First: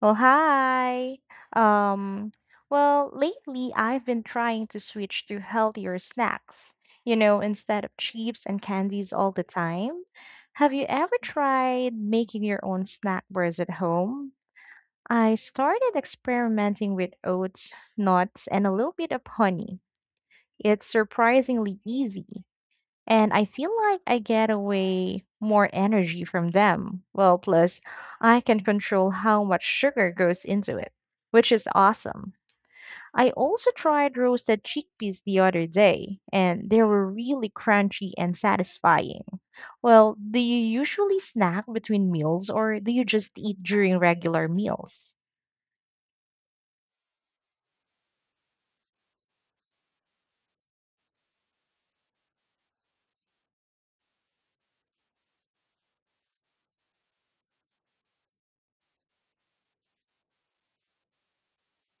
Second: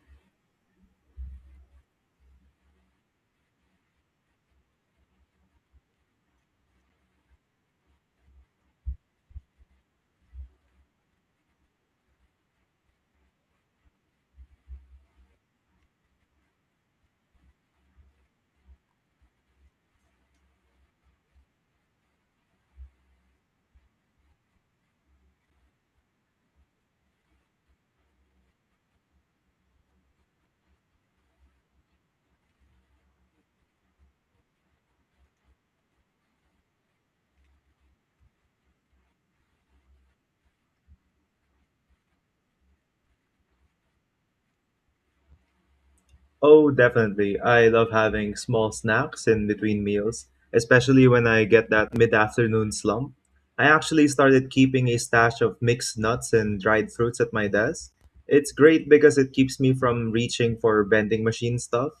Well, hi. Um, well, lately I've been trying to switch to healthier snacks, you know, instead of chips and candies all the time. Have you ever tried making your own snack bars at home? I started experimenting with oats, nuts, and a little bit of honey. It's surprisingly easy and I feel like I get away more energy from them. Well, plus, I can control how much sugar goes into it, which is awesome. I also tried roasted chickpeas the other day, and they were really crunchy and satisfying. Well, do you usually snack between meals or do you just eat during regular meals? Oh, definitely. I love having small snacks in between meals, especially when I get that mid-afternoon slump. I actually started keeping a stash of mixed nuts and dried fruits at my desk. It's great because it keeps me from reaching for vending machine stuff.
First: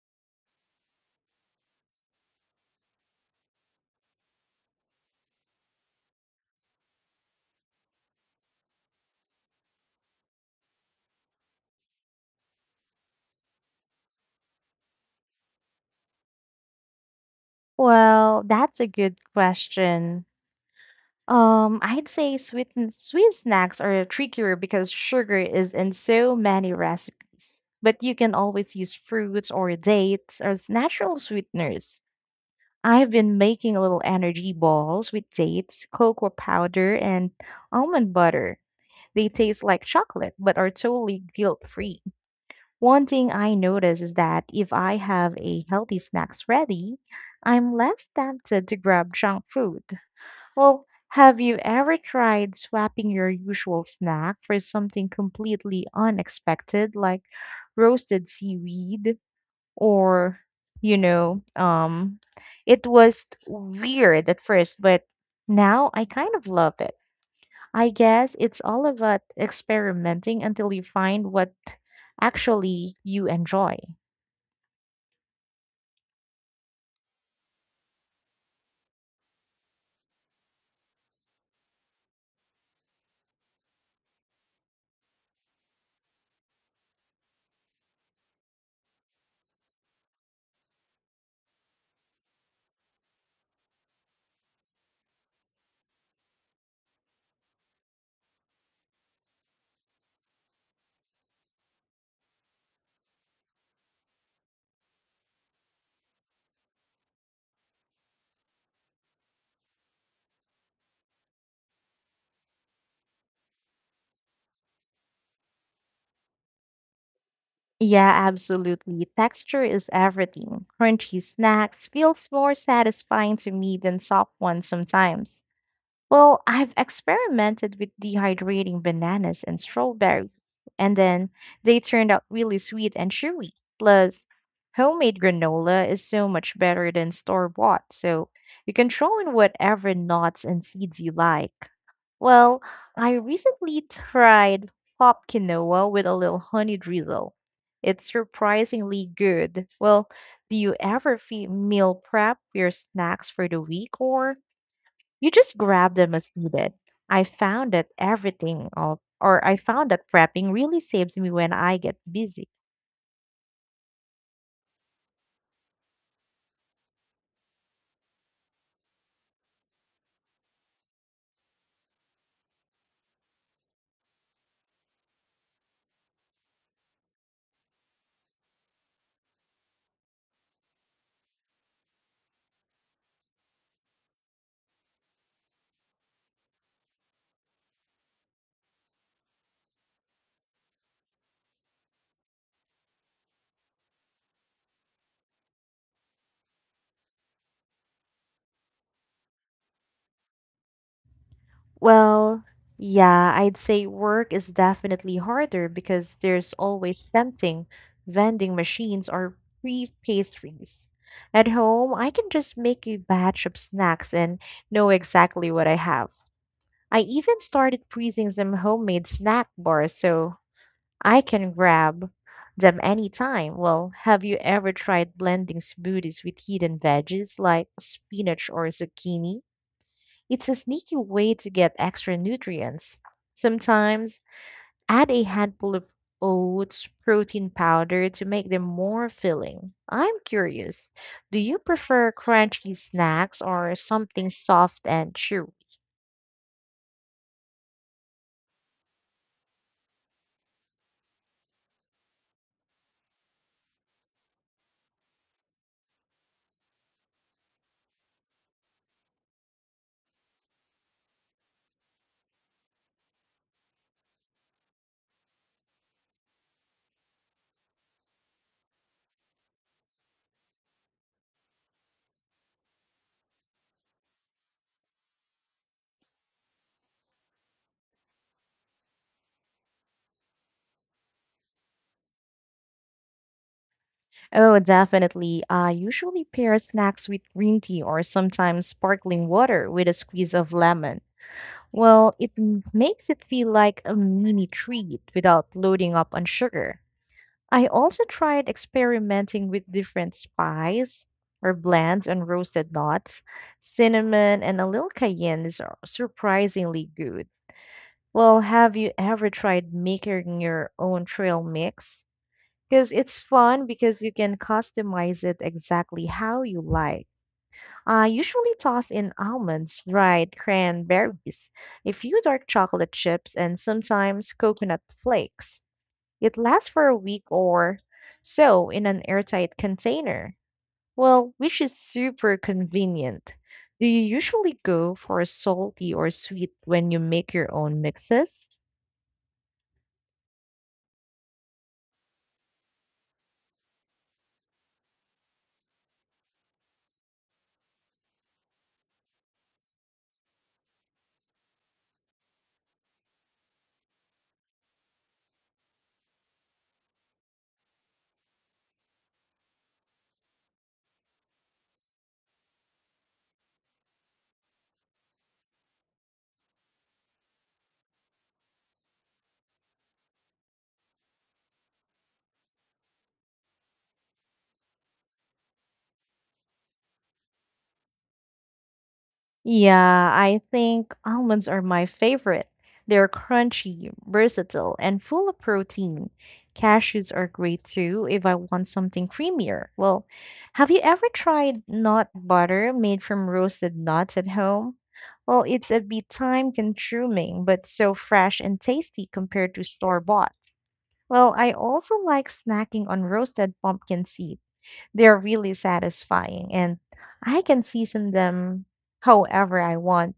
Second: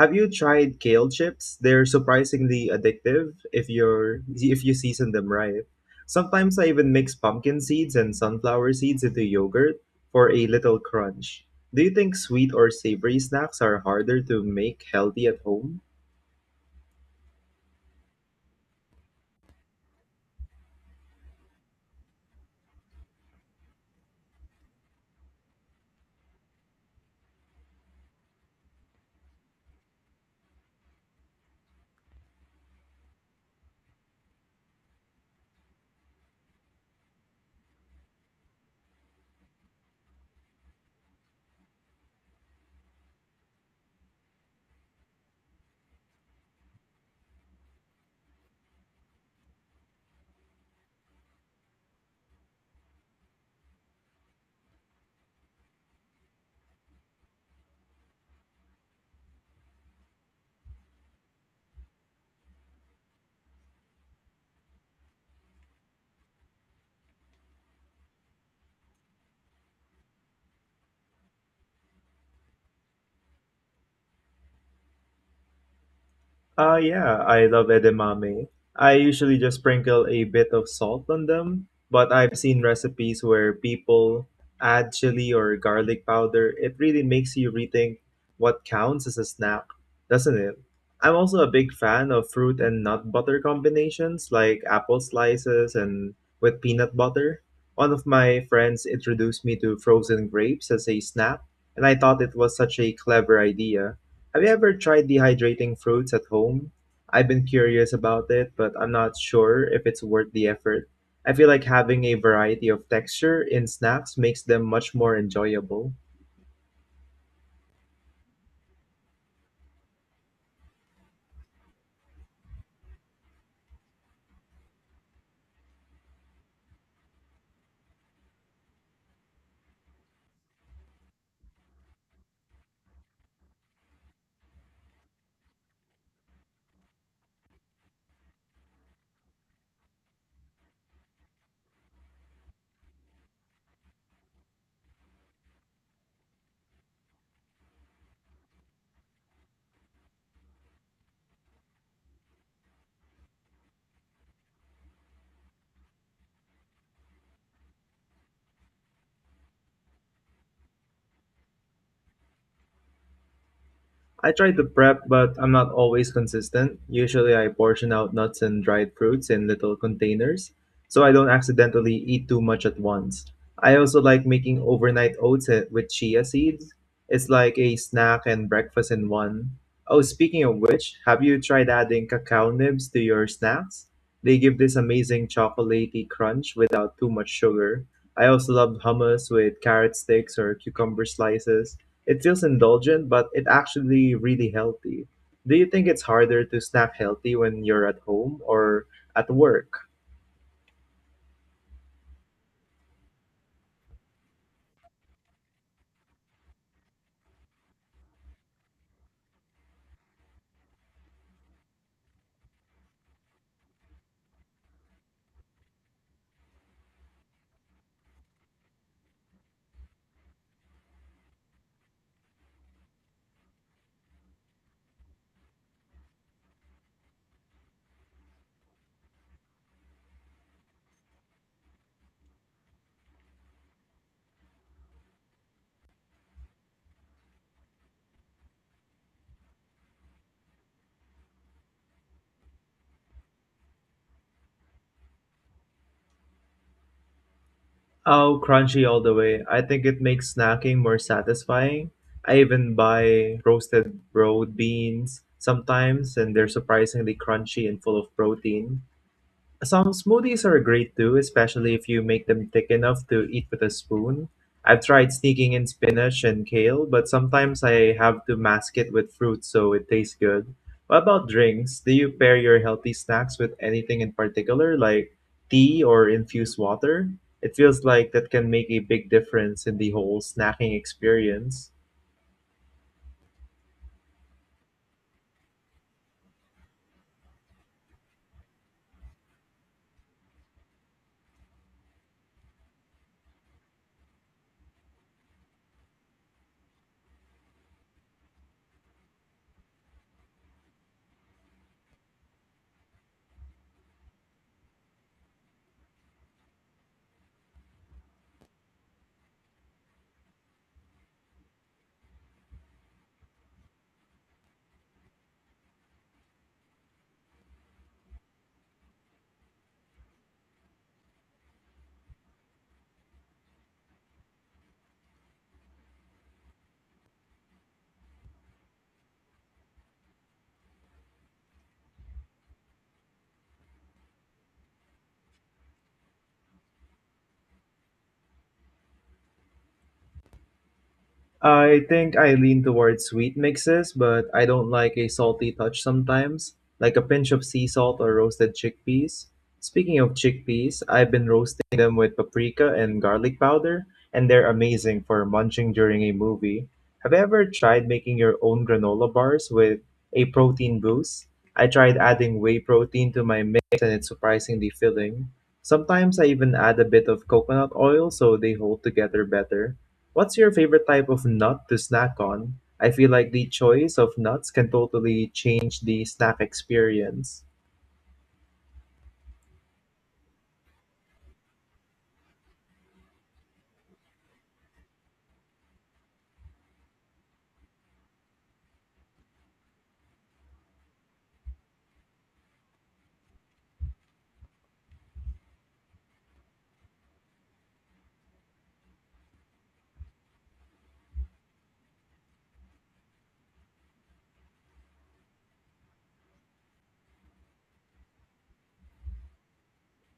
Have you tried kale chips? They're surprisingly addictive if you season them right. Sometimes I even mix pumpkin seeds and sunflower seeds into yogurt for a little crunch. Do you think sweet or savory snacks are harder to make healthy at home? Well, that's a good question. I'd say sweet snacks are trickier because sugar is in so many recipes. But you can always use fruits or dates as natural sweeteners. I've been making little energy balls with dates, cocoa powder, and almond butter. They taste like chocolate but are totally guilt-free. One thing I notice is that if I have a healthy snacks ready, I'm less tempted to grab junk food. Well, have you ever tried swapping your usual snack for something completely unexpected, like roasted seaweed or, you know, um, it was weird at first, but now I kind of love it. I guess it's all about experimenting until you find what actually you enjoy. Yeah, I love edamame. I usually just sprinkle a bit of salt on them, but I've seen recipes where people add chili or garlic powder. It really makes you rethink what counts as a snack, doesn't it? I'm also a big fan of fruit and nut butter combinations like apple slices and with peanut butter. One of my friends introduced me to frozen grapes as a snack, and I thought it was such a clever idea. Have you ever tried dehydrating fruits at home? I've been curious about it, but I'm not sure if it's worth the effort. I feel like having a variety of texture in snacks makes them much more enjoyable. Yeah, absolutely. Texture is everything. Crunchy snacks feels more satisfying to me than soft ones sometimes. Well, I've experimented with dehydrating bananas and strawberries, and then they turned out really sweet and chewy. Plus, homemade granola is so much better than store-bought, so you can throw in whatever nuts and seeds you like. Well, I recently tried pop quinoa with a little honey drizzle. It's surprisingly good. Well, do you ever meal prep your snacks for the week or you just grab them as needed? I found that prepping really saves me when I get busy. I try to prep, but I'm not always consistent. Usually, I portion out nuts and dried fruits in little containers so I don't accidentally eat too much at once. I also like making overnight oats with chia seeds. It's like a snack and breakfast in one. Oh, speaking of which, have you tried adding cacao nibs to your snacks? They give this amazing chocolatey crunch without too much sugar. I also love hummus with carrot sticks or cucumber slices. It feels indulgent, but it actually really healthy. Do you think it's harder to snack healthy when you're at home or at work? Well, yeah, I'd say work is definitely harder because there's always tempting vending machines or free pastries. At home, I can just make a batch of snacks and know exactly what I have. I even started freezing some homemade snack bars so I can grab them anytime. Well, have you ever tried blending smoothies with hidden veggies like spinach or zucchini? It's a sneaky way to get extra nutrients. Sometimes add a handful of oats protein powder to make them more filling. I'm curious, do you prefer crunchy snacks or something soft and chewy? Oh, crunchy all the way. I think it makes snacking more satisfying. I even buy roasted broad beans sometimes, and they're surprisingly crunchy and full of protein. Some smoothies are great too, especially if you make them thick enough to eat with a spoon. I've tried sneaking in spinach and kale, but sometimes I have to mask it with fruit so it tastes good. What about drinks? Do you pair your healthy snacks with anything in particular, like tea or infused water? It feels like that can make a big difference in the whole snacking experience. Oh, definitely. I usually pair snacks with green tea or sometimes sparkling water with a squeeze of lemon. Well, makes it feel like a mini treat without loading up on sugar. I also tried experimenting with different spice or blends on roasted nuts. Cinnamon and a little cayenne is surprisingly good. Well, have you ever tried making your own trail mix? Because it's fun because you can customize it exactly how you like. I usually toss in almonds, dried cranberries, a few dark chocolate chips, and sometimes coconut flakes. It lasts for a week or so in an airtight container. Well, which is super convenient. Do you usually go for salty or sweet when you make your own mixes? I think I lean towards sweet mixes, but I don't like a salty touch sometimes, like a pinch of sea salt or roasted chickpeas. Speaking of chickpeas, I've been roasting them with paprika and garlic powder, and they're amazing for munching during a movie. Have you ever tried making your own granola bars with a protein boost? I tried adding whey protein to my mix, and it's surprisingly filling. Sometimes I even add a bit of coconut oil so they hold together better. What's your favorite type of nut to snack on? I feel like the choice of nuts can totally change the snack experience. Yeah, I think almonds are my favorite. They're crunchy, versatile, and full of protein. Cashews are great too if I want something creamier. Well, have you ever tried nut butter made from roasted nuts at home? Well, it's a bit time consuming, but so fresh and tasty compared to store bought. Well, I also like snacking on roasted pumpkin seeds they're really satisfying, and I can season them however I want.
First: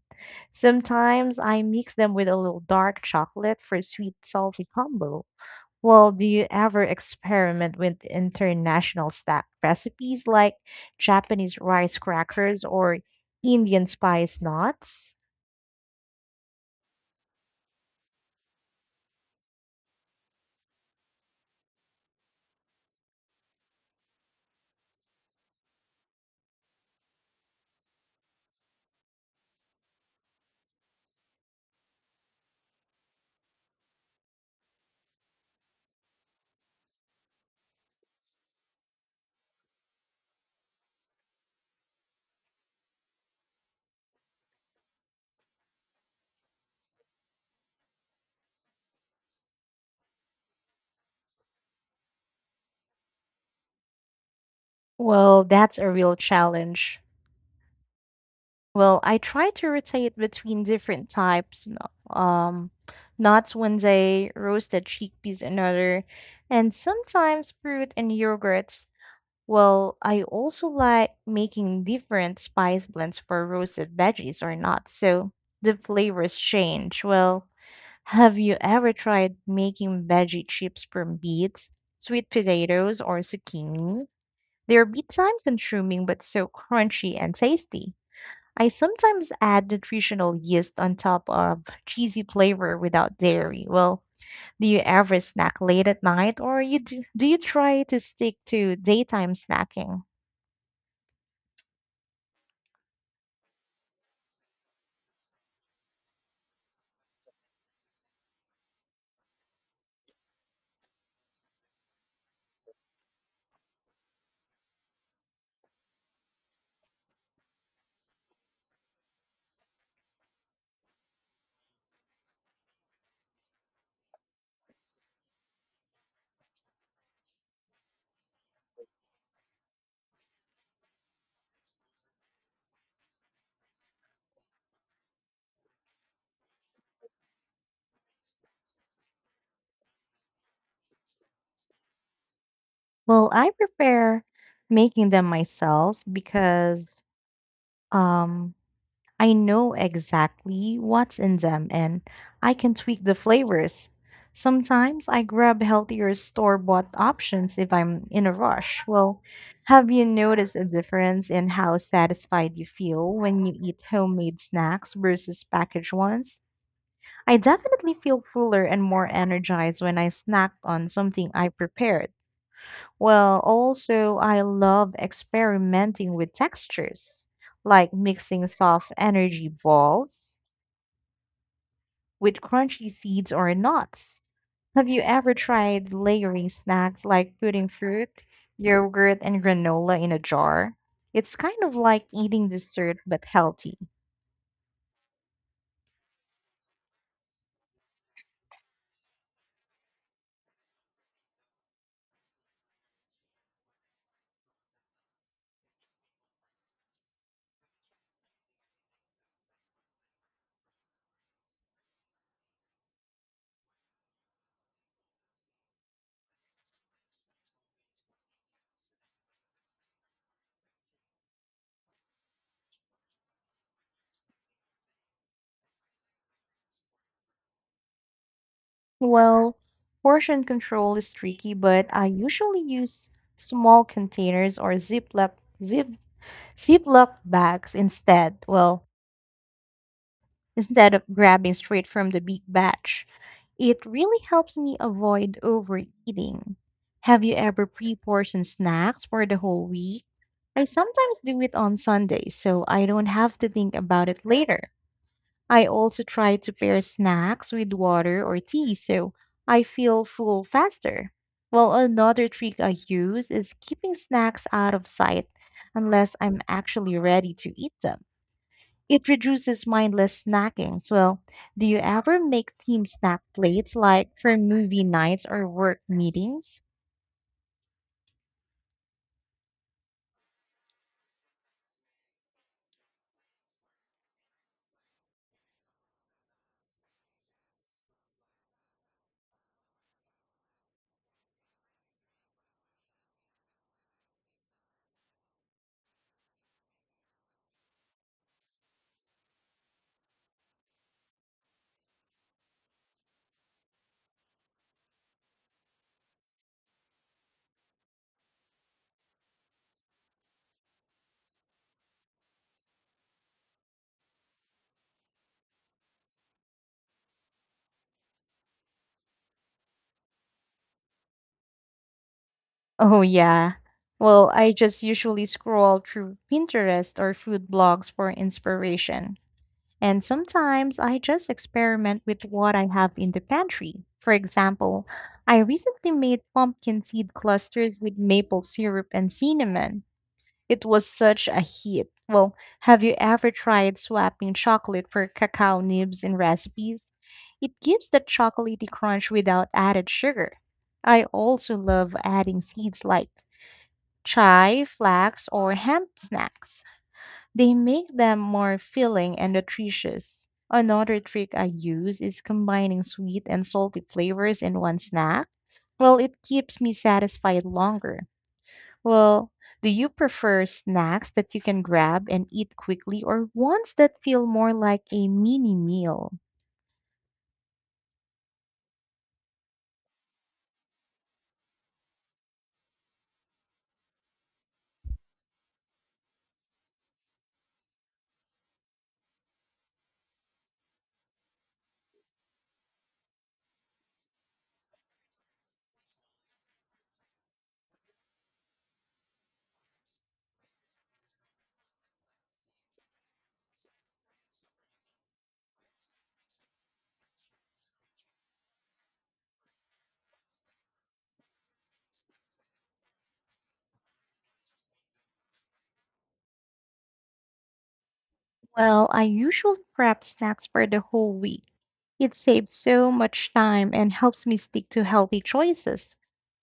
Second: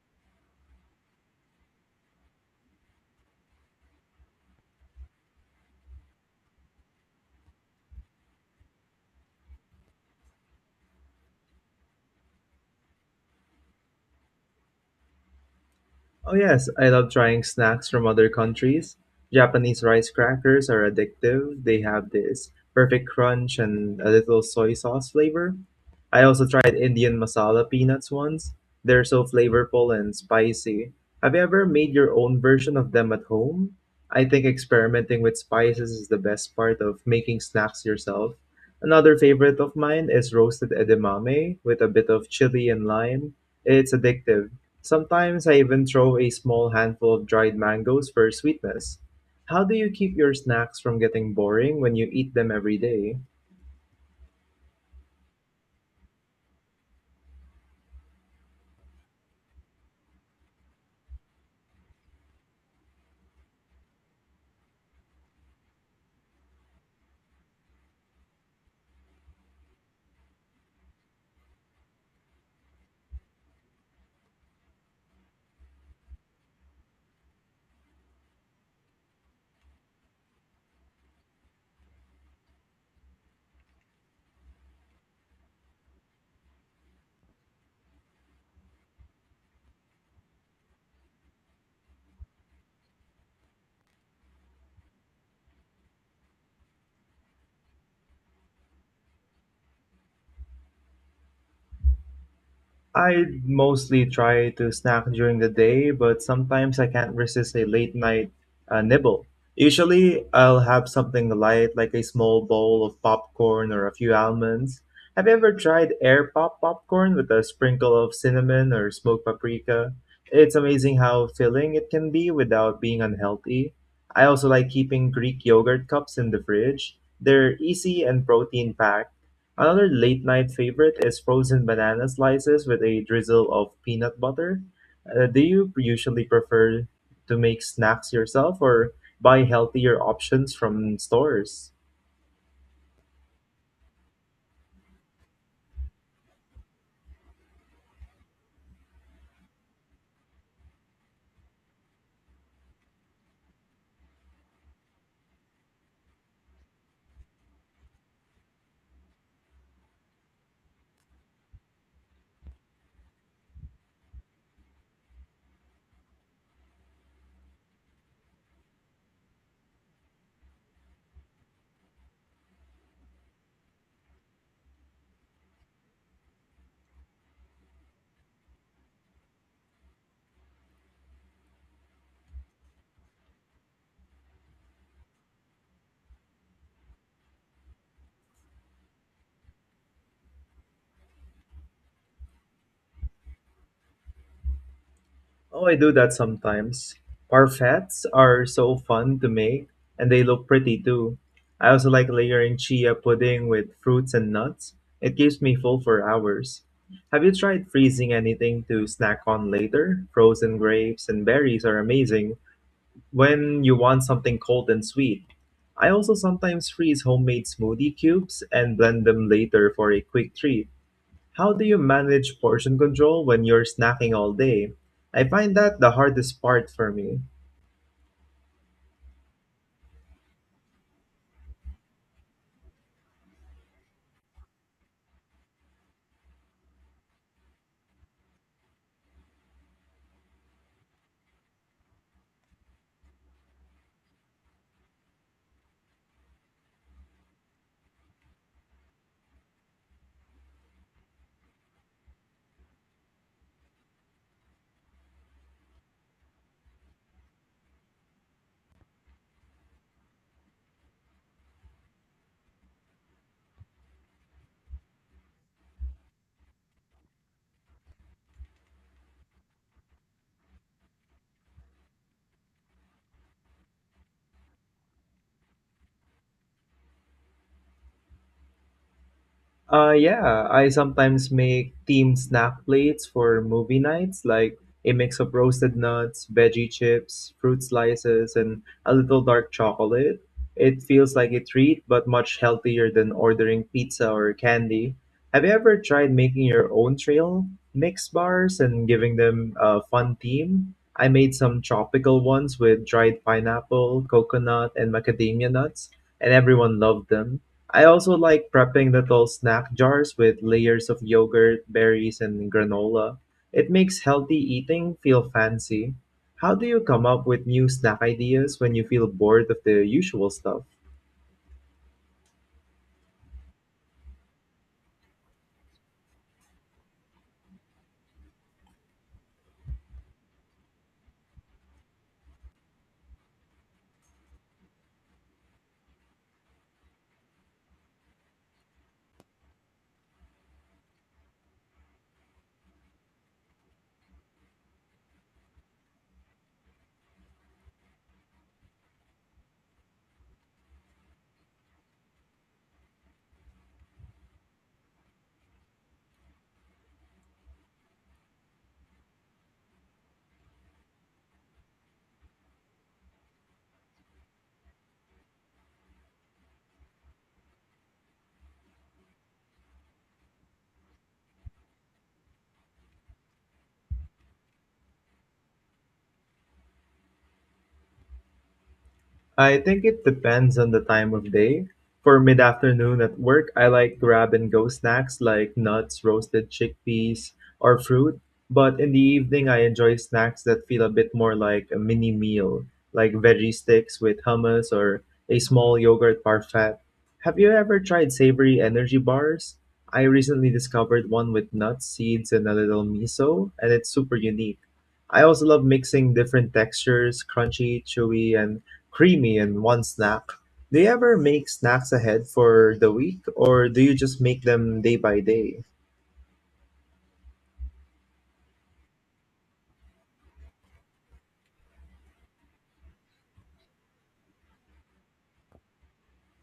Sometimes I mix them with a little dark chocolate for a sweet salty combo. Well, do you ever experiment with international snack recipes like Japanese rice crackers or Indian spice knots? Oh, yes, I love trying snacks from other countries. Japanese rice crackers are addictive. They have this perfect crunch and a little soy sauce flavor. I also tried Indian masala peanuts once. They're so flavorful and spicy. Have you ever made your own version of them at home? I think experimenting with spices is the best part of making snacks yourself. Another favorite of mine is roasted edamame with a bit of chili and lime. It's addictive. Sometimes I even throw a small handful of dried mangoes for sweetness. How do you keep your snacks from getting boring when you eat them every day? Well, that's a real challenge. Well, I try to rotate between different types, you um, nuts one day, roasted chickpeas another, and sometimes fruit and yogurts. Well, I also like making different spice blends for roasted veggies or not, so the flavors change. Well, have you ever tried making veggie chips from beets, sweet potatoes, or zucchini? They're bit time consuming but so crunchy and tasty. I sometimes add nutritional yeast on top of cheesy flavor without dairy. Well, do you ever snack late at night or do you try to stick to daytime snacking? I mostly try to snack during the day, but sometimes I can't resist a late night nibble. Usually, I'll have something light like a small bowl of popcorn or a few almonds. Have you ever tried air pop popcorn with a sprinkle of cinnamon or smoked paprika? It's amazing how filling it can be without being unhealthy. I also like keeping Greek yogurt cups in the fridge. They're easy and protein packed. Another late night favorite is frozen banana slices with a drizzle of peanut butter. Do you usually prefer to make snacks yourself or buy healthier options from stores? Well, I prefer making them myself because um I know exactly what's in them and I can tweak the flavors. Sometimes I grab healthier store bought options if I'm in a rush. Well, have you noticed a difference in how satisfied you feel when you eat homemade snacks versus packaged ones? I definitely feel fuller and more energized when I snacked on something I prepared. Well, also, I love experimenting with textures, like mixing soft energy balls with crunchy seeds or nuts. Have you ever tried layering snacks like putting fruit, yogurt, and granola in a jar? It's kind of like eating dessert but healthy. Oh, I do that sometimes. Parfaits are so fun to make and they look pretty too. I also like layering chia pudding with fruits and nuts. It keeps me full for hours. Have you tried freezing anything to snack on later? Frozen grapes and berries are amazing when you want something cold and sweet. I also sometimes freeze homemade smoothie cubes and blend them later for a quick treat. How do you manage portion control when you're snacking all day? I find that the hardest part for me. Well, portion control is tricky, but I usually use small containers or zip, Ziploc bags instead. Well, instead of grabbing straight from the big batch. It really helps me avoid overeating. Have you ever pre portioned snacks for the whole week? I sometimes do it on Sundays, so I don't have to think about it later. I also try to pair snacks with water or tea so I feel full faster. Well, another trick I use is keeping snacks out of sight unless I'm actually ready to eat them. It reduces mindless snacking. So, well, do you ever make team snack plates like for movie nights or work meetings? Yeah, I sometimes make themed snack plates for movie nights, like a mix of roasted nuts, veggie chips, fruit slices, and a little dark chocolate. It feels like a treat, but much healthier than ordering pizza or candy. Have you ever tried making your own trail mix bars and giving them a fun theme? I made some tropical ones with dried pineapple, coconut, and macadamia nuts, and everyone loved them. I also like prepping little snack jars with layers of yogurt, berries, and granola. It makes healthy eating feel fancy. How do you come up with new snack ideas when you feel bored of the usual stuff? Oh, yeah. Well, I just usually scroll through Pinterest or food blogs for inspiration. And sometimes I just experiment with what I have in the pantry. For example, I recently made pumpkin seed clusters with maple syrup and cinnamon. It was such a hit. Well, have you ever tried swapping chocolate for cacao nibs in recipes? It gives that chocolatey crunch without added sugar. I also love adding seeds like chai, flax, or hemp snacks. They make them more filling and nutritious. Another trick I use is combining sweet and salty flavors in one snack. Well, it keeps me satisfied longer. Well, do you prefer snacks that you can grab and eat quickly or ones that feel more like a mini meal? I think it depends on the time of day. For mid afternoon at work, I like grab and go snacks like nuts, roasted chickpeas, or fruit. But in the evening, I enjoy snacks that feel a bit more like a mini meal, like veggie sticks with hummus or a small yogurt parfait. Have you ever tried savory energy bars? I recently discovered one with nuts, seeds, and a little miso, and it's super unique. I also love mixing different textures, crunchy, chewy, and creamy in one snack. Do you ever make snacks ahead for the week or do you just make them day by day? Well, I usually prep snacks for the whole week. It saves so much time and helps me stick to healthy choices.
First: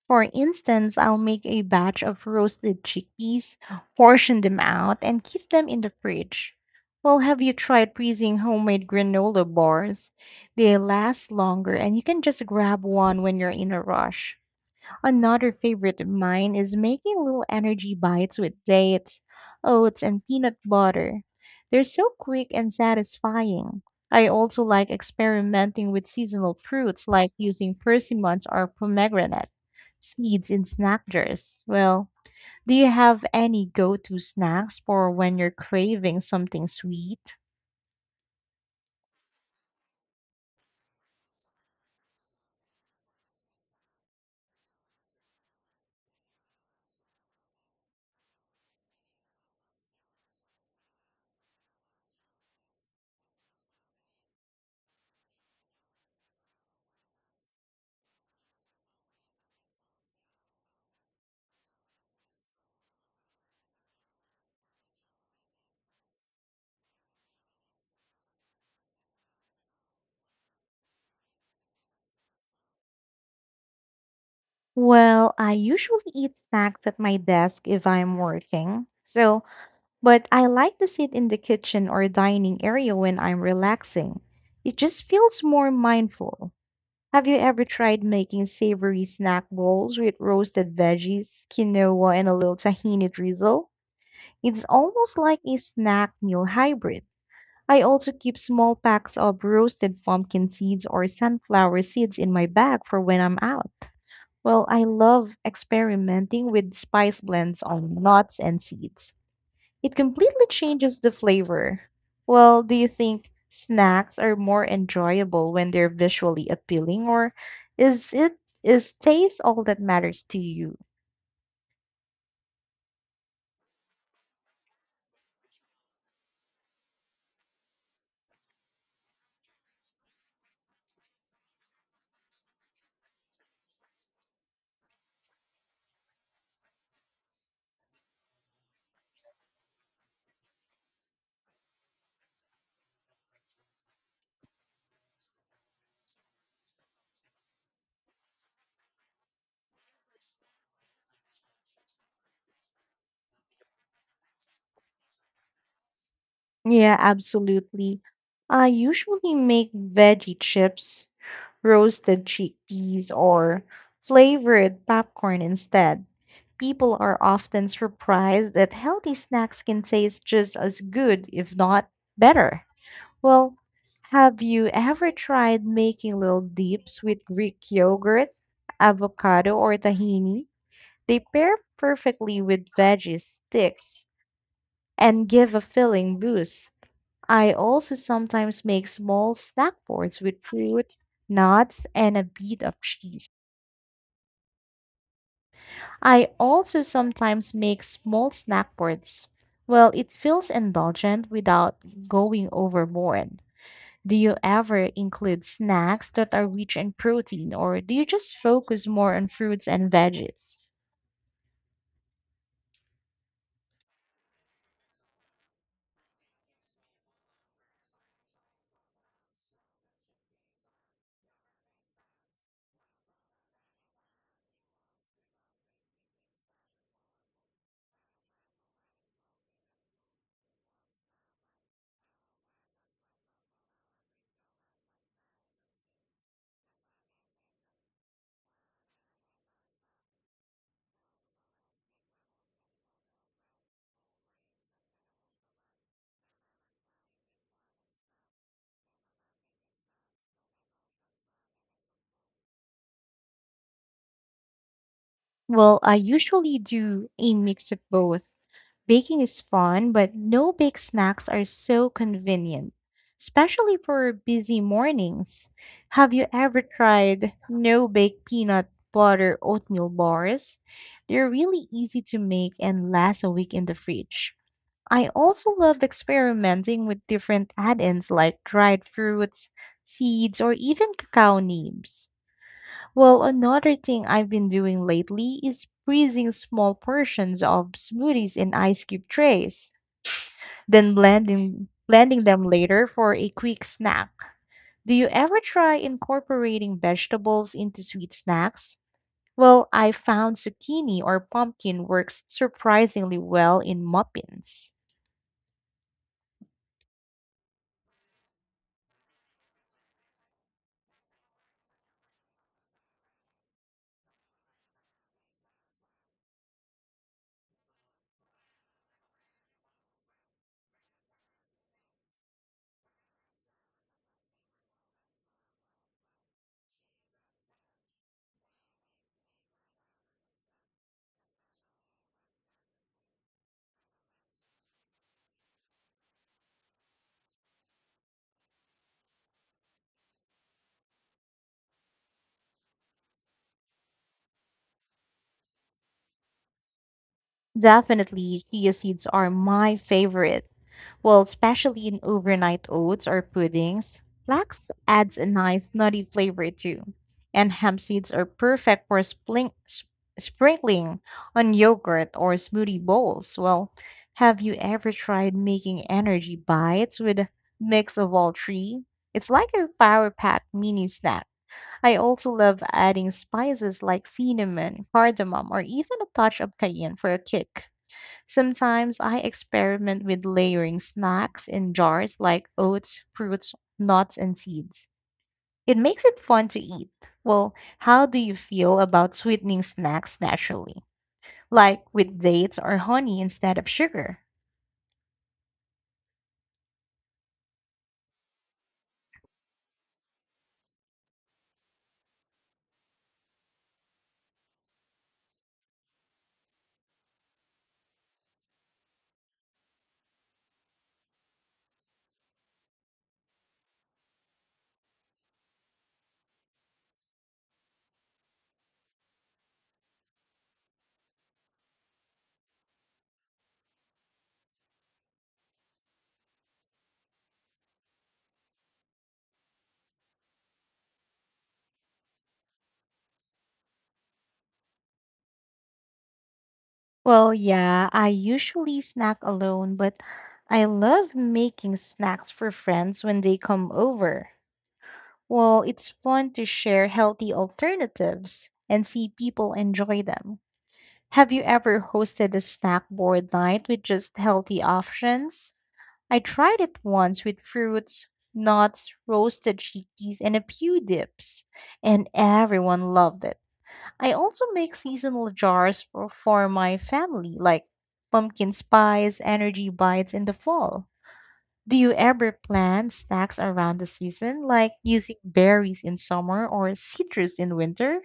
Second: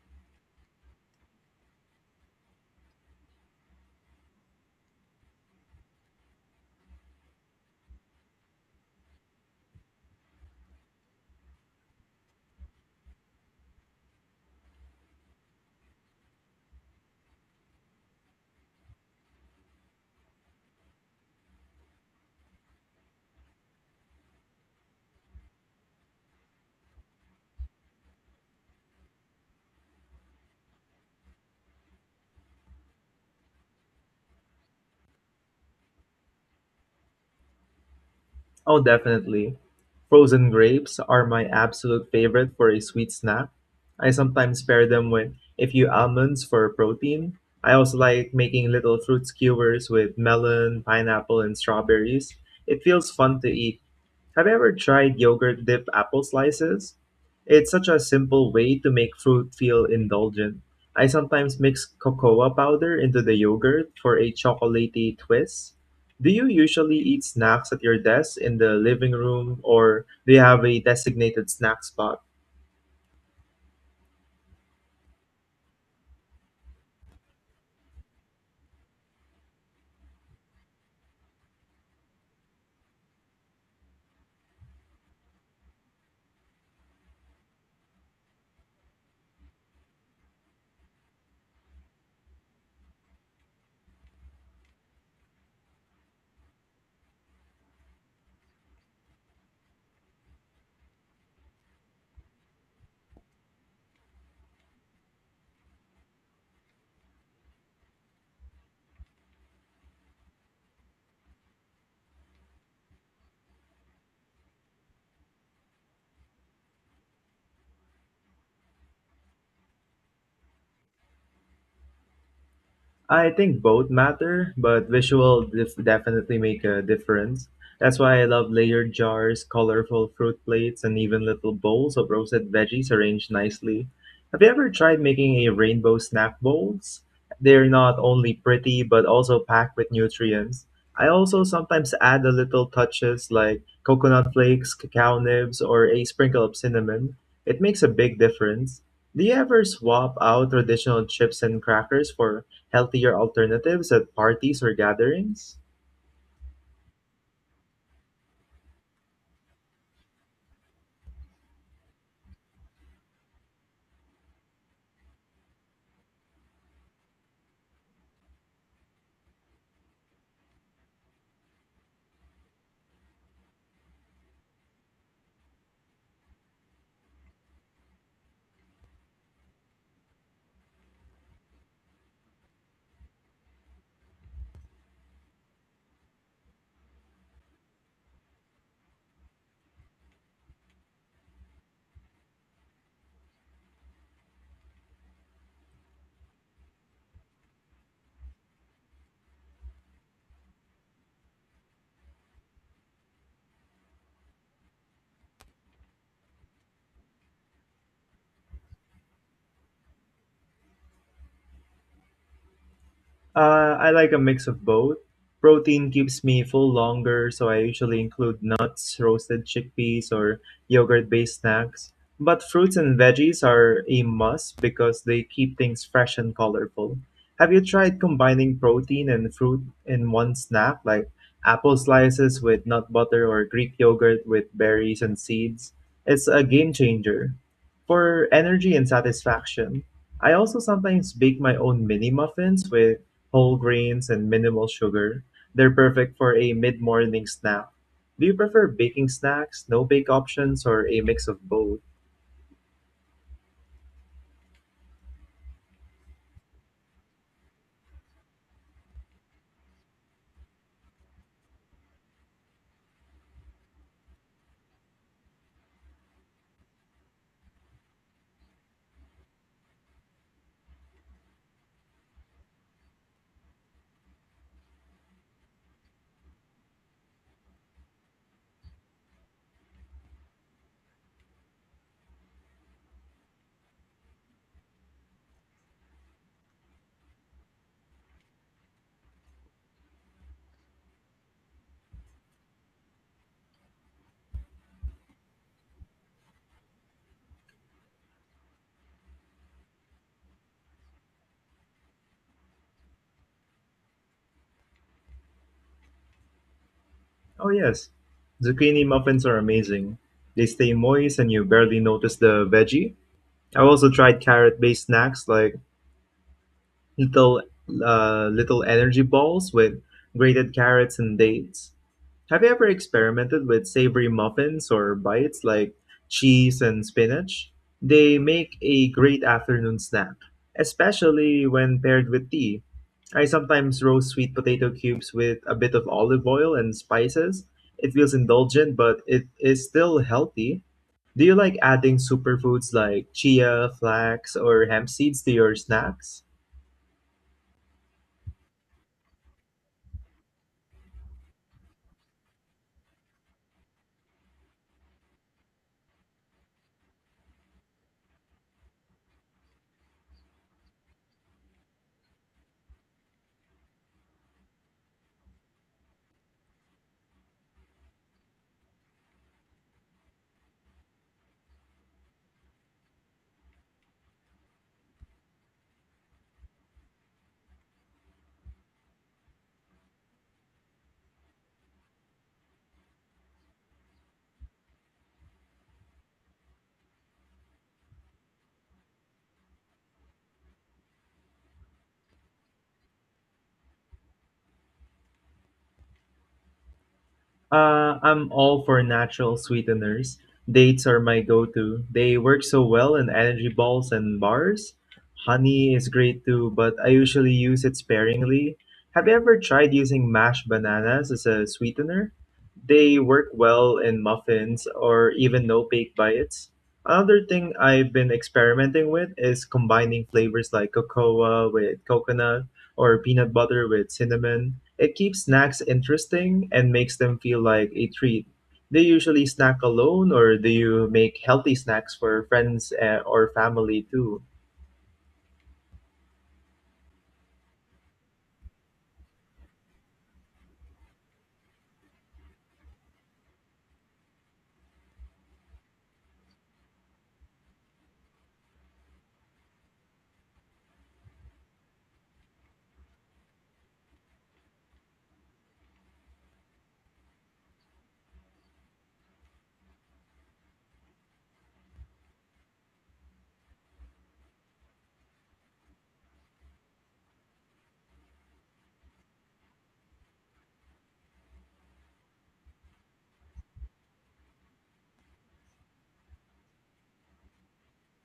For instance, I'll make a batch of roasted chickpeas, portion them out, and keep them in the fridge. Well, have you tried freezing homemade granola bars? They last longer and you can just grab one when you're in a rush. Another favorite of mine is making little energy bites with dates, oats, and peanut butter. They're so quick and satisfying. I also like experimenting with seasonal fruits like using persimmons or pomegranate seeds in snack jars. Well, do you have any go to snacks for when you're craving something sweet? Oh, definitely. Frozen grapes are my absolute favorite for a sweet snack. I sometimes pair them with a few almonds for protein. I also like making little fruit skewers with melon, pineapple, and strawberries. It feels fun to eat. Have you ever tried yogurt dipped apple slices? It's such a simple way to make fruit feel indulgent. I sometimes mix cocoa powder into the yogurt for a chocolatey twist. Do you usually eat snacks at your desk in the living room or do you have a designated snack spot? Well, I usually eat snacks at my desk if I'm working. So, but I like to sit in the kitchen or dining area when I'm relaxing. It just feels more mindful. Have you ever tried making savory snack bowls with roasted veggies, quinoa, and a little tahini drizzle? It's almost like a snack meal hybrid. I also keep small packs of roasted pumpkin seeds or sunflower seeds in my bag for when I'm out. Well, I love experimenting with spice blends on nuts and seeds. It completely changes the flavor. Well, do you think snacks are more enjoyable when they're visually appealing, or is it is taste all that matters to you? I think both matter, but visual def- definitely make a difference. That's why I love layered jars, colorful fruit plates, and even little bowls of roasted veggies arranged nicely. Have you ever tried making a rainbow snack bowls? They're not only pretty but also packed with nutrients. I also sometimes add a little touches like coconut flakes, cacao nibs, or a sprinkle of cinnamon. It makes a big difference. Do you ever swap out traditional chips and crackers for healthier alternatives at parties or gatherings? Yeah, absolutely. I usually make veggie chips, roasted chickpeas, or flavored popcorn instead. People are often surprised that healthy snacks can taste just as good, if not better. Well, have you ever tried making little dips with Greek yogurt, avocado, or tahini? They pair perfectly with veggie sticks, and give a filling boost. I also sometimes make small snack boards with fruit, nuts, and a bit of cheese. I also sometimes make small snack boards. Well, it feels indulgent without going overboard. Do you ever include snacks that are rich in protein, or do you just focus more on fruits and veggies? I like a mix of both. Protein keeps me full longer, so I usually include nuts, roasted chickpeas, or yogurt based snacks. But fruits and veggies are a must because they keep things fresh and colorful. Have you tried combining protein and fruit in one snack, like apple slices with nut butter or Greek yogurt with berries and seeds? It's a game changer. For energy and satisfaction, I also sometimes bake my own mini muffins with whole grains and minimal sugar. They're perfect for a mid-morning snack. Do you prefer baking snacks, no-bake options, or a mix of both? Well, I usually do a mix of both. Baking is fun, but no bake snacks are so convenient, especially for busy mornings. Have you ever tried no bake peanut butter oatmeal bars? They're really easy to make and last a week in the fridge. I also love experimenting with different add ins like dried fruits, seeds, or even cacao nibs. Well, another thing I've been doing lately is freezing small portions of smoothies in ice cube trays, then blending them later for a quick snack. Do you ever try incorporating vegetables into sweet snacks? Well, I found zucchini or pumpkin works surprisingly well in muffins. Oh yes, zucchini muffins are amazing. They stay moist and you barely notice the veggie. I've also tried carrot-based snacks like little little energy balls with grated carrots and dates. Have you ever experimented with savory muffins or bites like cheese and spinach? They make a great afternoon snack, especially when paired with tea. I sometimes roast sweet potato cubes with a bit of olive oil and spices. It feels indulgent, but it is still healthy. Do you like adding superfoods like chia, flax, or hemp seeds to your snacks? Definitely, chia seeds are my favorite. Well, especially in overnight oats or puddings. Flax adds a nice nutty flavor too. And hemp seeds are perfect for sprinkling on yogurt or smoothie bowls. Well, have you ever tried making energy bites with a mix of all three? It's like a power pack mini snack. I also love adding spices like cinnamon, cardamom, or even a touch of cayenne for a kick. Sometimes I experiment with layering snacks in jars like oats, fruits, nuts, and seeds. It makes it fun to eat. Well, how do you feel about sweetening snacks naturally, like with dates or honey instead of sugar? I'm all for natural sweeteners. Dates are my go to. They work so well in energy balls and bars. Honey is great too, but I usually use it sparingly. Have you ever tried using mashed bananas as a sweetener? They work well in muffins or even no bake bites. Another thing I've been experimenting with is combining flavors like cocoa with coconut or peanut butter with cinnamon. It keeps snacks interesting and makes them feel like a treat. Do you usually snack alone or do you make healthy snacks for friends or family too? Well, yeah, I usually snack alone, but I love making snacks for friends when they come over. Well, it's fun to share healthy alternatives and see people enjoy them. Have you ever hosted a snack board night with just healthy options? I tried it once with fruits, nuts, roasted chickpeas, and a few dips, and everyone loved it. I also make seasonal jars for my family, like pumpkin spice, energy bites in the fall. Do you ever plan snacks around the season, like using berries in summer or citrus in winter?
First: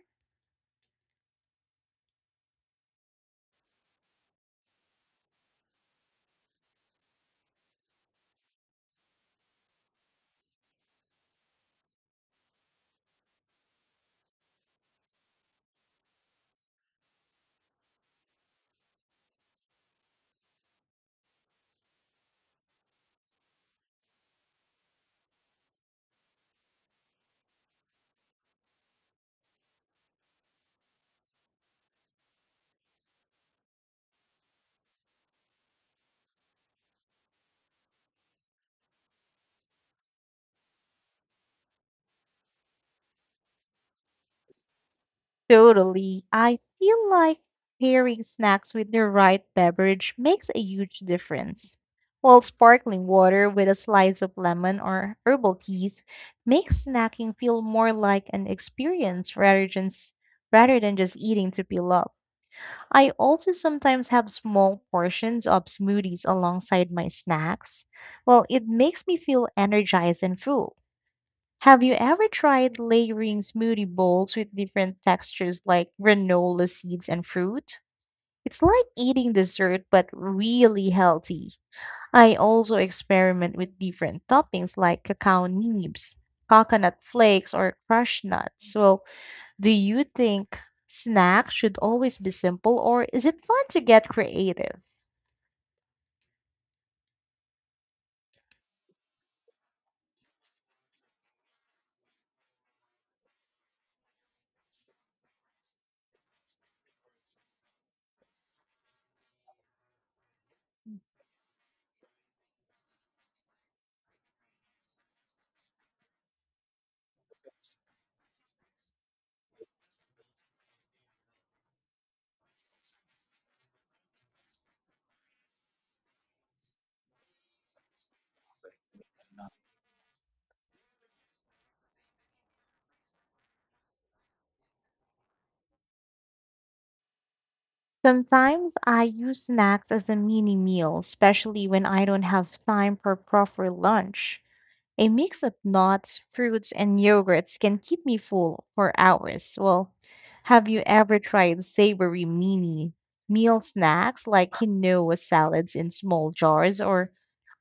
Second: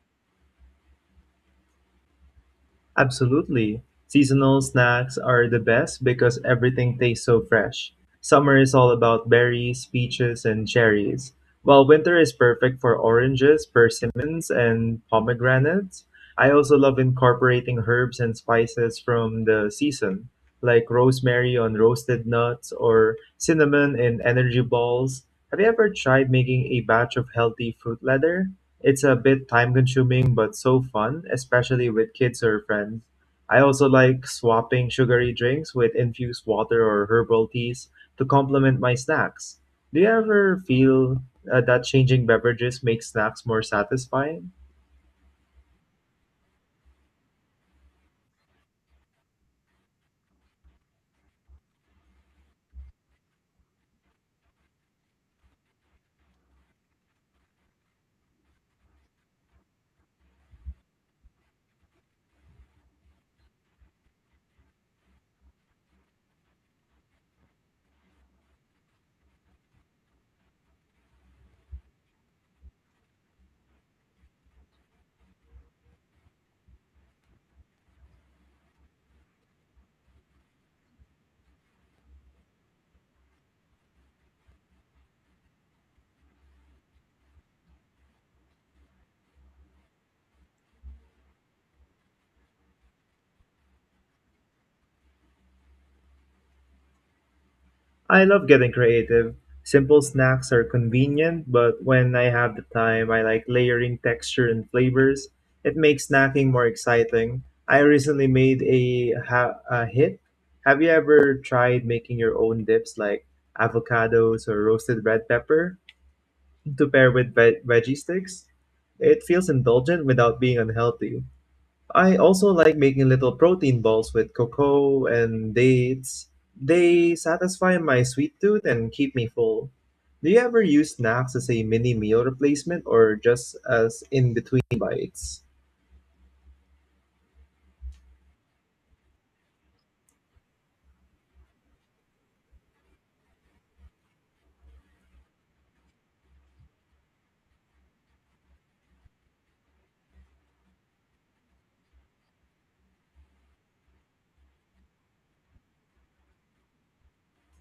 Absolutely. Seasonal snacks are the best because everything tastes so fresh. Summer is all about berries, peaches, and cherries, while winter is perfect for oranges, persimmons, and pomegranates. I also love incorporating herbs and spices from the season, like rosemary on roasted nuts or cinnamon in energy balls. Have you ever tried making a batch of healthy fruit leather? It's a bit time consuming but so fun, especially with kids or friends. I also like swapping sugary drinks with infused water or herbal teas to complement my snacks. Do you ever feel that changing beverages makes snacks more satisfying? Totally. I feel like pairing snacks with the right beverage makes a huge difference. While sparkling water with a slice of lemon or herbal teas makes snacking feel more like an experience rather rather than just eating to fill up. I also sometimes have small portions of smoothies alongside my snacks. Well, it makes me feel energized and full. Have you ever tried layering smoothie bowls with different textures like granola seeds and fruit? It's like eating dessert but really healthy. I also experiment with different toppings like cacao nibs, coconut flakes, or crushed nuts. Well, do you think snacks should always be simple or is it fun to get creative? I love getting creative. Simple snacks are convenient, but when I have the time, I like layering texture and flavors. It makes snacking more exciting. I recently made a, ha- a hit. Have you ever tried making your own dips like avocados or roasted red pepper to pair with veggie sticks? It feels indulgent without being unhealthy. I also like making little protein balls with cocoa and dates. They satisfy my sweet tooth and keep me full. Do you ever use snacks as a mini meal replacement or just as in between bites? Sometimes I use snacks as a mini meal, especially when I don't have time for proper lunch. A mix of nuts, fruits, and yogurts can keep me full for hours. Well, have you ever tried savory mini meal snacks like quinoa salads in small jars or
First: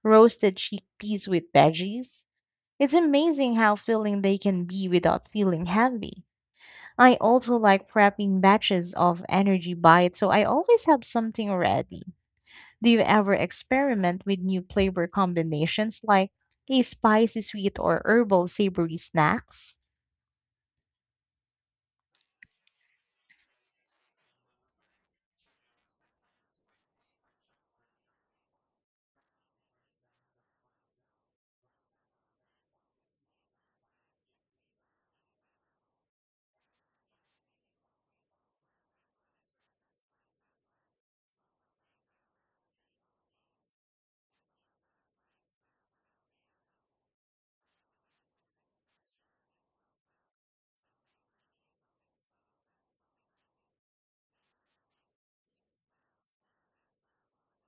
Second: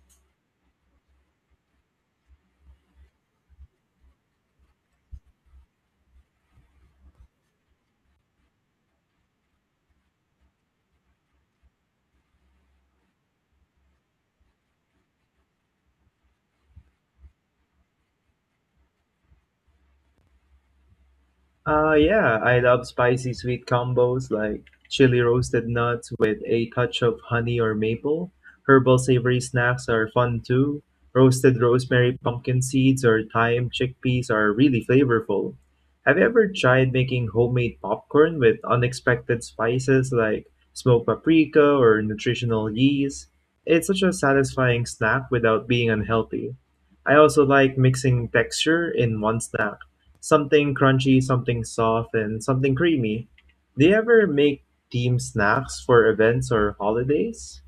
roasted chickpeas with veggies? It's amazing how filling they can be without feeling heavy. I also like prepping batches of energy bites, so I always have something ready. Do you ever experiment with new flavor combinations like a spicy sweet or herbal savory snacks? Yeah, I love spicy sweet combos like chili roasted nuts with a touch of honey or maple. Herbal savory snacks are fun too. Roasted rosemary pumpkin seeds or thyme chickpeas are really flavorful. Have you ever tried making homemade popcorn with unexpected spices like smoked paprika or nutritional yeast? It's such a satisfying snack without being unhealthy. I also like mixing texture in one snack. Something crunchy, something soft, and something creamy. Do you ever make team snacks for events or holidays?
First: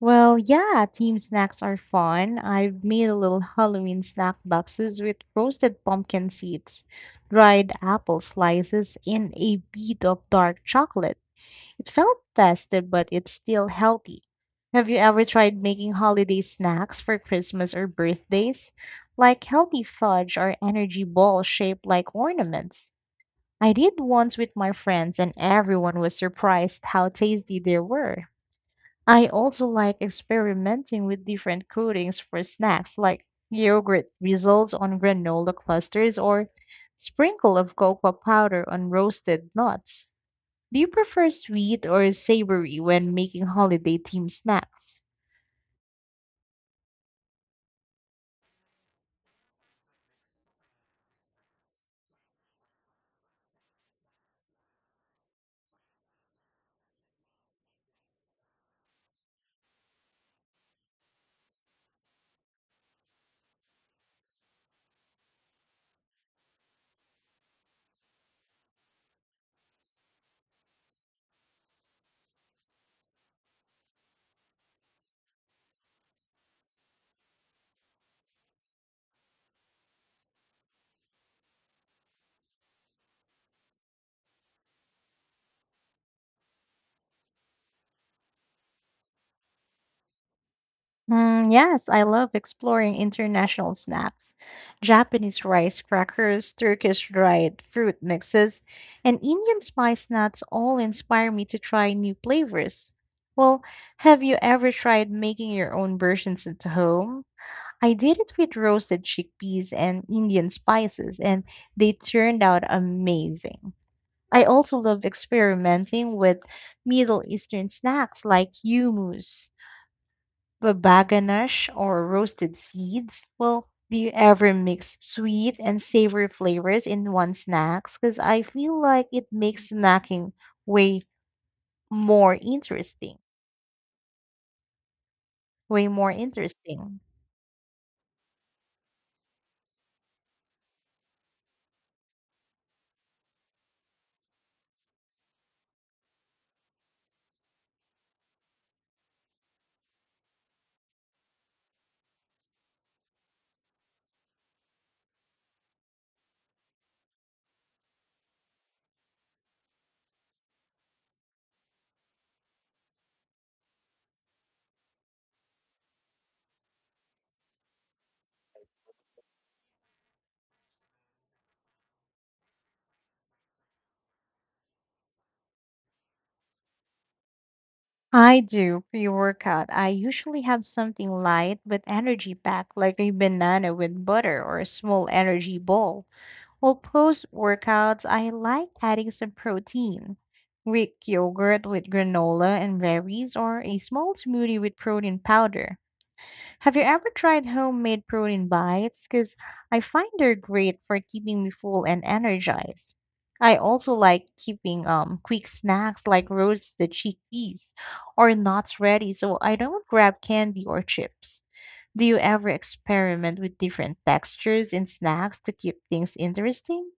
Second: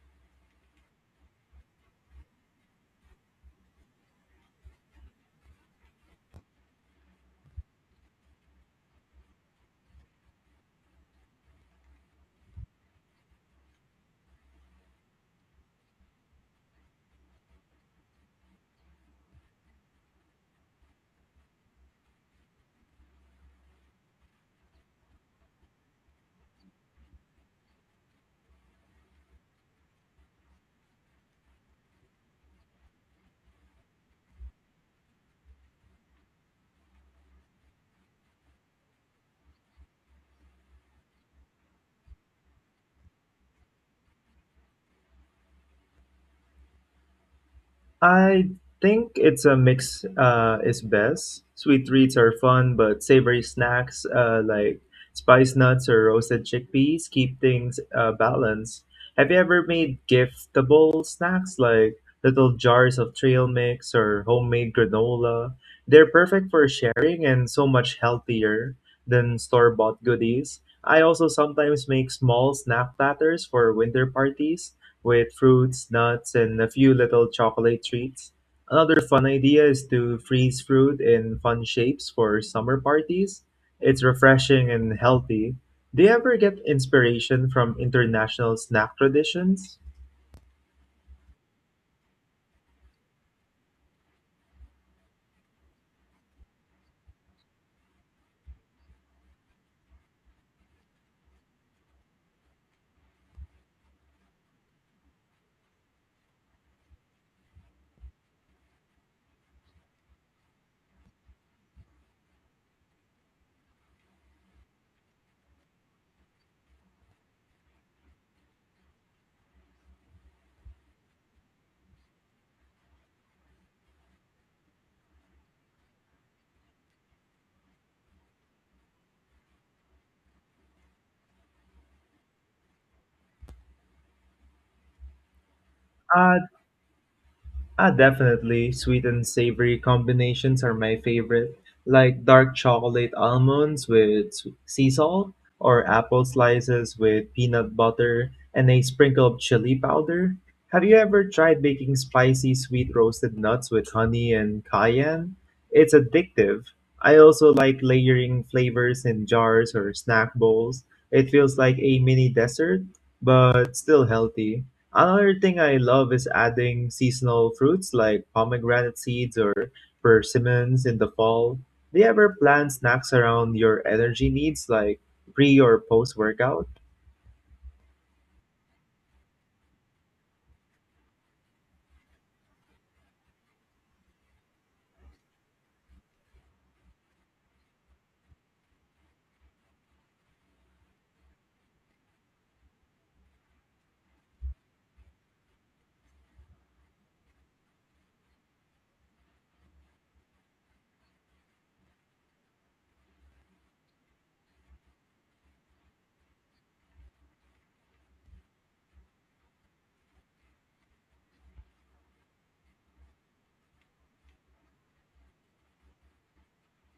Well, yeah, team snacks are fun. I've made a little Halloween snack boxes with roasted pumpkin seeds, dried apple slices, and a bit of dark chocolate. It felt festive, but it's still healthy. Have you ever tried making holiday snacks for Christmas or birthdays, like healthy fudge or energy balls shaped like ornaments? I did once with my friends, and everyone was surprised how tasty they were. I also like experimenting with different coatings for snacks, like yogurt drizzles on granola clusters or sprinkle of cocoa powder on roasted nuts. Do you prefer sweet or savory when making holiday themed snacks? I think it's a mix is best. Sweet treats are fun, but savory snacks like spice nuts or roasted chickpeas keep things balanced. Have you ever made giftable snacks like little jars of trail mix or homemade granola? They're perfect for sharing and so much healthier than store bought goodies. I also sometimes make small snack platters for winter parties with fruits, nuts, and a few little chocolate treats. Another fun idea is to freeze fruit in fun shapes for summer parties. It's refreshing and healthy. Do you ever get inspiration from international snack traditions? Mm, yes, I love exploring international snacks. Japanese rice crackers, Turkish dried fruit mixes, and Indian spice nuts all inspire me to try new flavors. Well, have you ever tried making your own versions at home? I did it with roasted chickpeas and Indian spices, and they turned out amazing. I also love experimenting with Middle Eastern snacks like hummus babaganash or roasted seeds. Well, do you ever mix sweet and savory flavors in one snacks? Because I feel like it makes snacking way more interesting. Way more I interesting. Ah, definitely. Sweet and savory combinations are my favorite, like dark chocolate almonds with sea salt, or apple slices with peanut butter and a sprinkle of chili powder. Have you ever tried baking spicy sweet roasted nuts with honey and cayenne? It's addictive. I also like layering flavors in jars or snack bowls. It feels like a mini dessert, but still healthy. Another thing I love is adding seasonal fruits like pomegranate seeds or persimmons in the fall. Do you ever plan snacks around your energy needs like pre or post workout? I do pre workout. I usually have something light but energy packed, like a banana with butter or a small energy ball. Well, post workouts, I like adding some protein. Greek yogurt with granola and berries, or a small smoothie with protein powder. Have you ever tried homemade protein bites? Because I find they're great for keeping me full and energized. I also like keeping quick snacks like roasted chickpeas or nuts ready so I don't grab candy or chips. Do you ever experiment with different textures in snacks to keep things interesting?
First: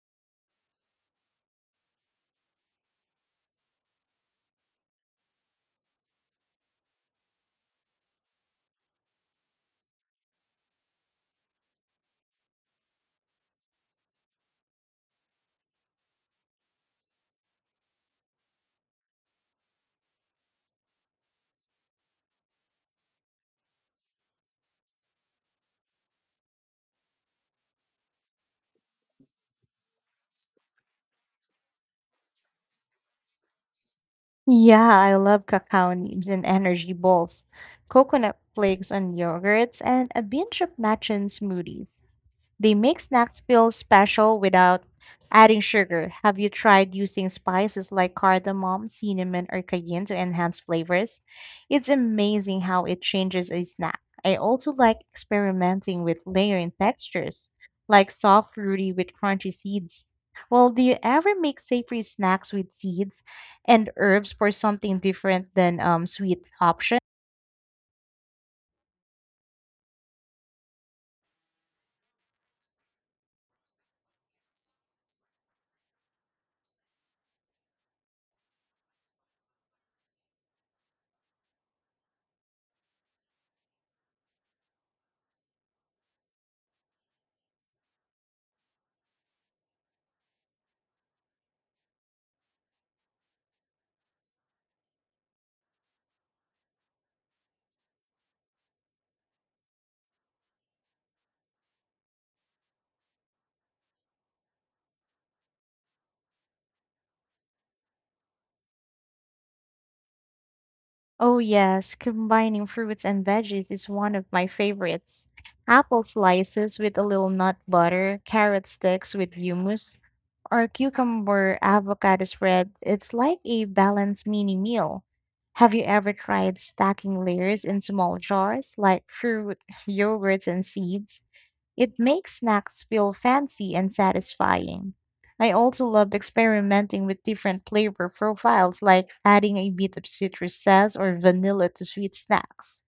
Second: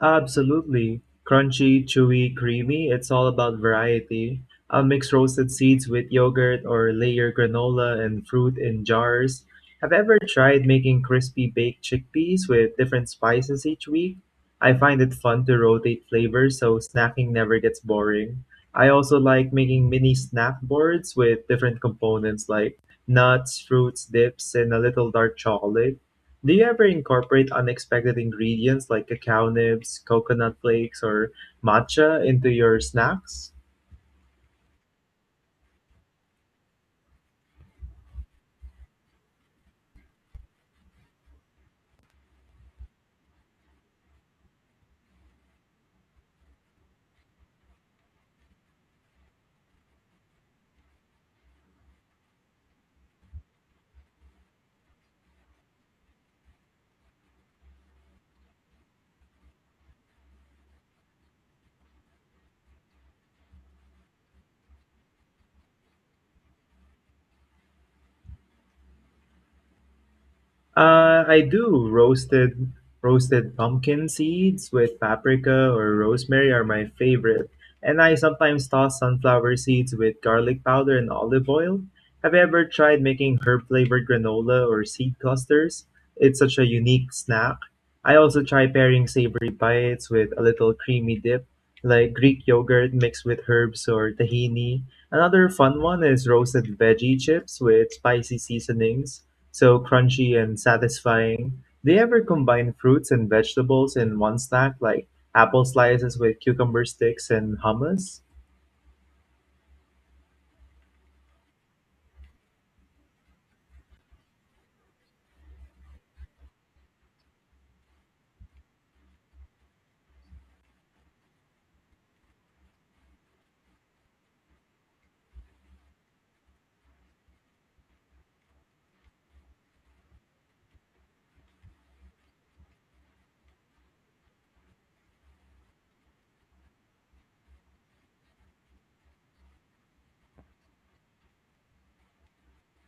Absolutely. Crunchy, chewy, creamy, it's all about variety. I'll mix roasted seeds with yogurt or layer granola and fruit in jars. Have you ever tried making crispy baked chickpeas with different spices each week? I find it fun to rotate flavors so snacking never gets boring. I also like making mini snack boards with different components like nuts, fruits, dips, and a little dark chocolate. Do you ever incorporate unexpected ingredients like cacao nibs, coconut flakes, or matcha into your snacks? Yeah, I love cacao nibs and energy balls, coconut flakes on yogurts, and a binge of matcha and smoothies. They make snacks feel special without adding sugar. Have you tried using spices like cardamom, cinnamon, or cayenne to enhance flavors? It's amazing how it changes a snack. I also like experimenting with layering textures, like soft fruity with crunchy seeds. Well, do you ever make savory snacks with seeds and herbs for something different than sweet options? I do roasted pumpkin seeds with paprika or rosemary are my favorite, and I sometimes toss sunflower seeds with garlic powder and olive oil. Have you ever tried making herb flavored granola or seed clusters? It's such a unique snack. I also try pairing savory bites with a little creamy dip, like Greek yogurt mixed with herbs or tahini. Another fun one is roasted veggie chips with spicy seasonings. So crunchy and satisfying. They ever combine fruits and vegetables in one snack, like apple slices with cucumber sticks and hummus? Oh, yes, combining fruits and veggies is one of my favorites. Apple slices with a little nut butter, carrot sticks with hummus, or cucumber avocado spread. It's like a balanced mini meal. Have you ever tried stacking layers in small jars like fruit, yogurts, and seeds? It makes snacks feel fancy and satisfying. I also love experimenting with different flavor profiles, like adding a bit of citrus zest or vanilla to sweet snacks.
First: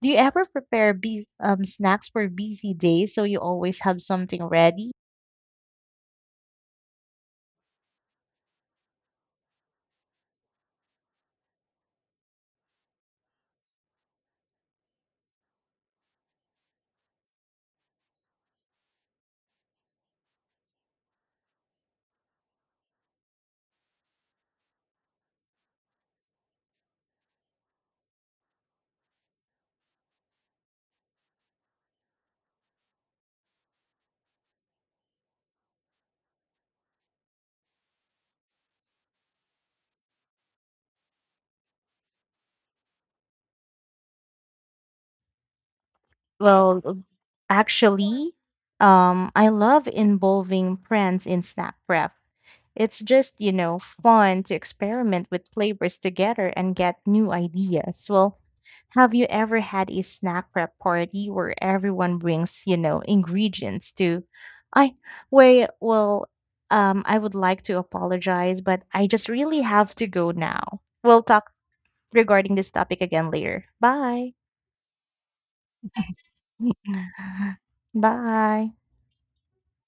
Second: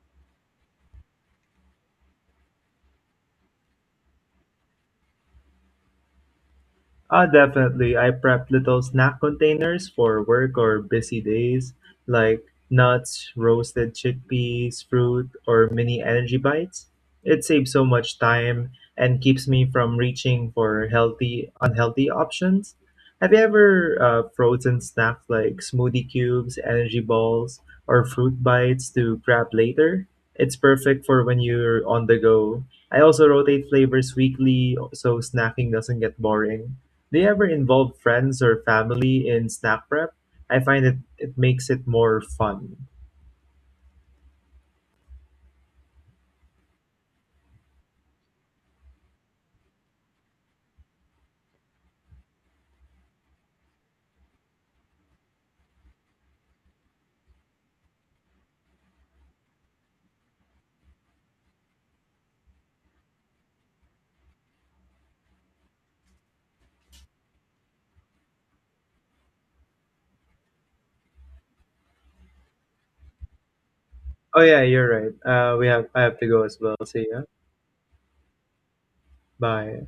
Do you ever prepare snacks for busy days so you always have something ready? Ah, definitely. I prep little snack containers for work or busy days, like nuts, roasted chickpeas, fruit, or mini energy bites. It saves so much time and keeps me from reaching for healthy, unhealthy options. Have you ever frozen snacks like smoothie cubes, energy balls, or fruit bites to grab later? It's perfect for when you're on the go. I also rotate flavors weekly so snacking doesn't get boring. Do you ever involve friends or family in snack prep? I find it makes it more fun. Well, actually, I love involving friends in snack prep. It's just, you know, fun to experiment with flavors together and get new ideas. Well, have you ever had a snack prep party where everyone brings, you know, ingredients to I wait, well, I would like to apologize, but I just really have to go now. We'll talk regarding this topic again later. Bye. Oh yeah, you're right. We have I have to go as well. See ya. Bye. Bye.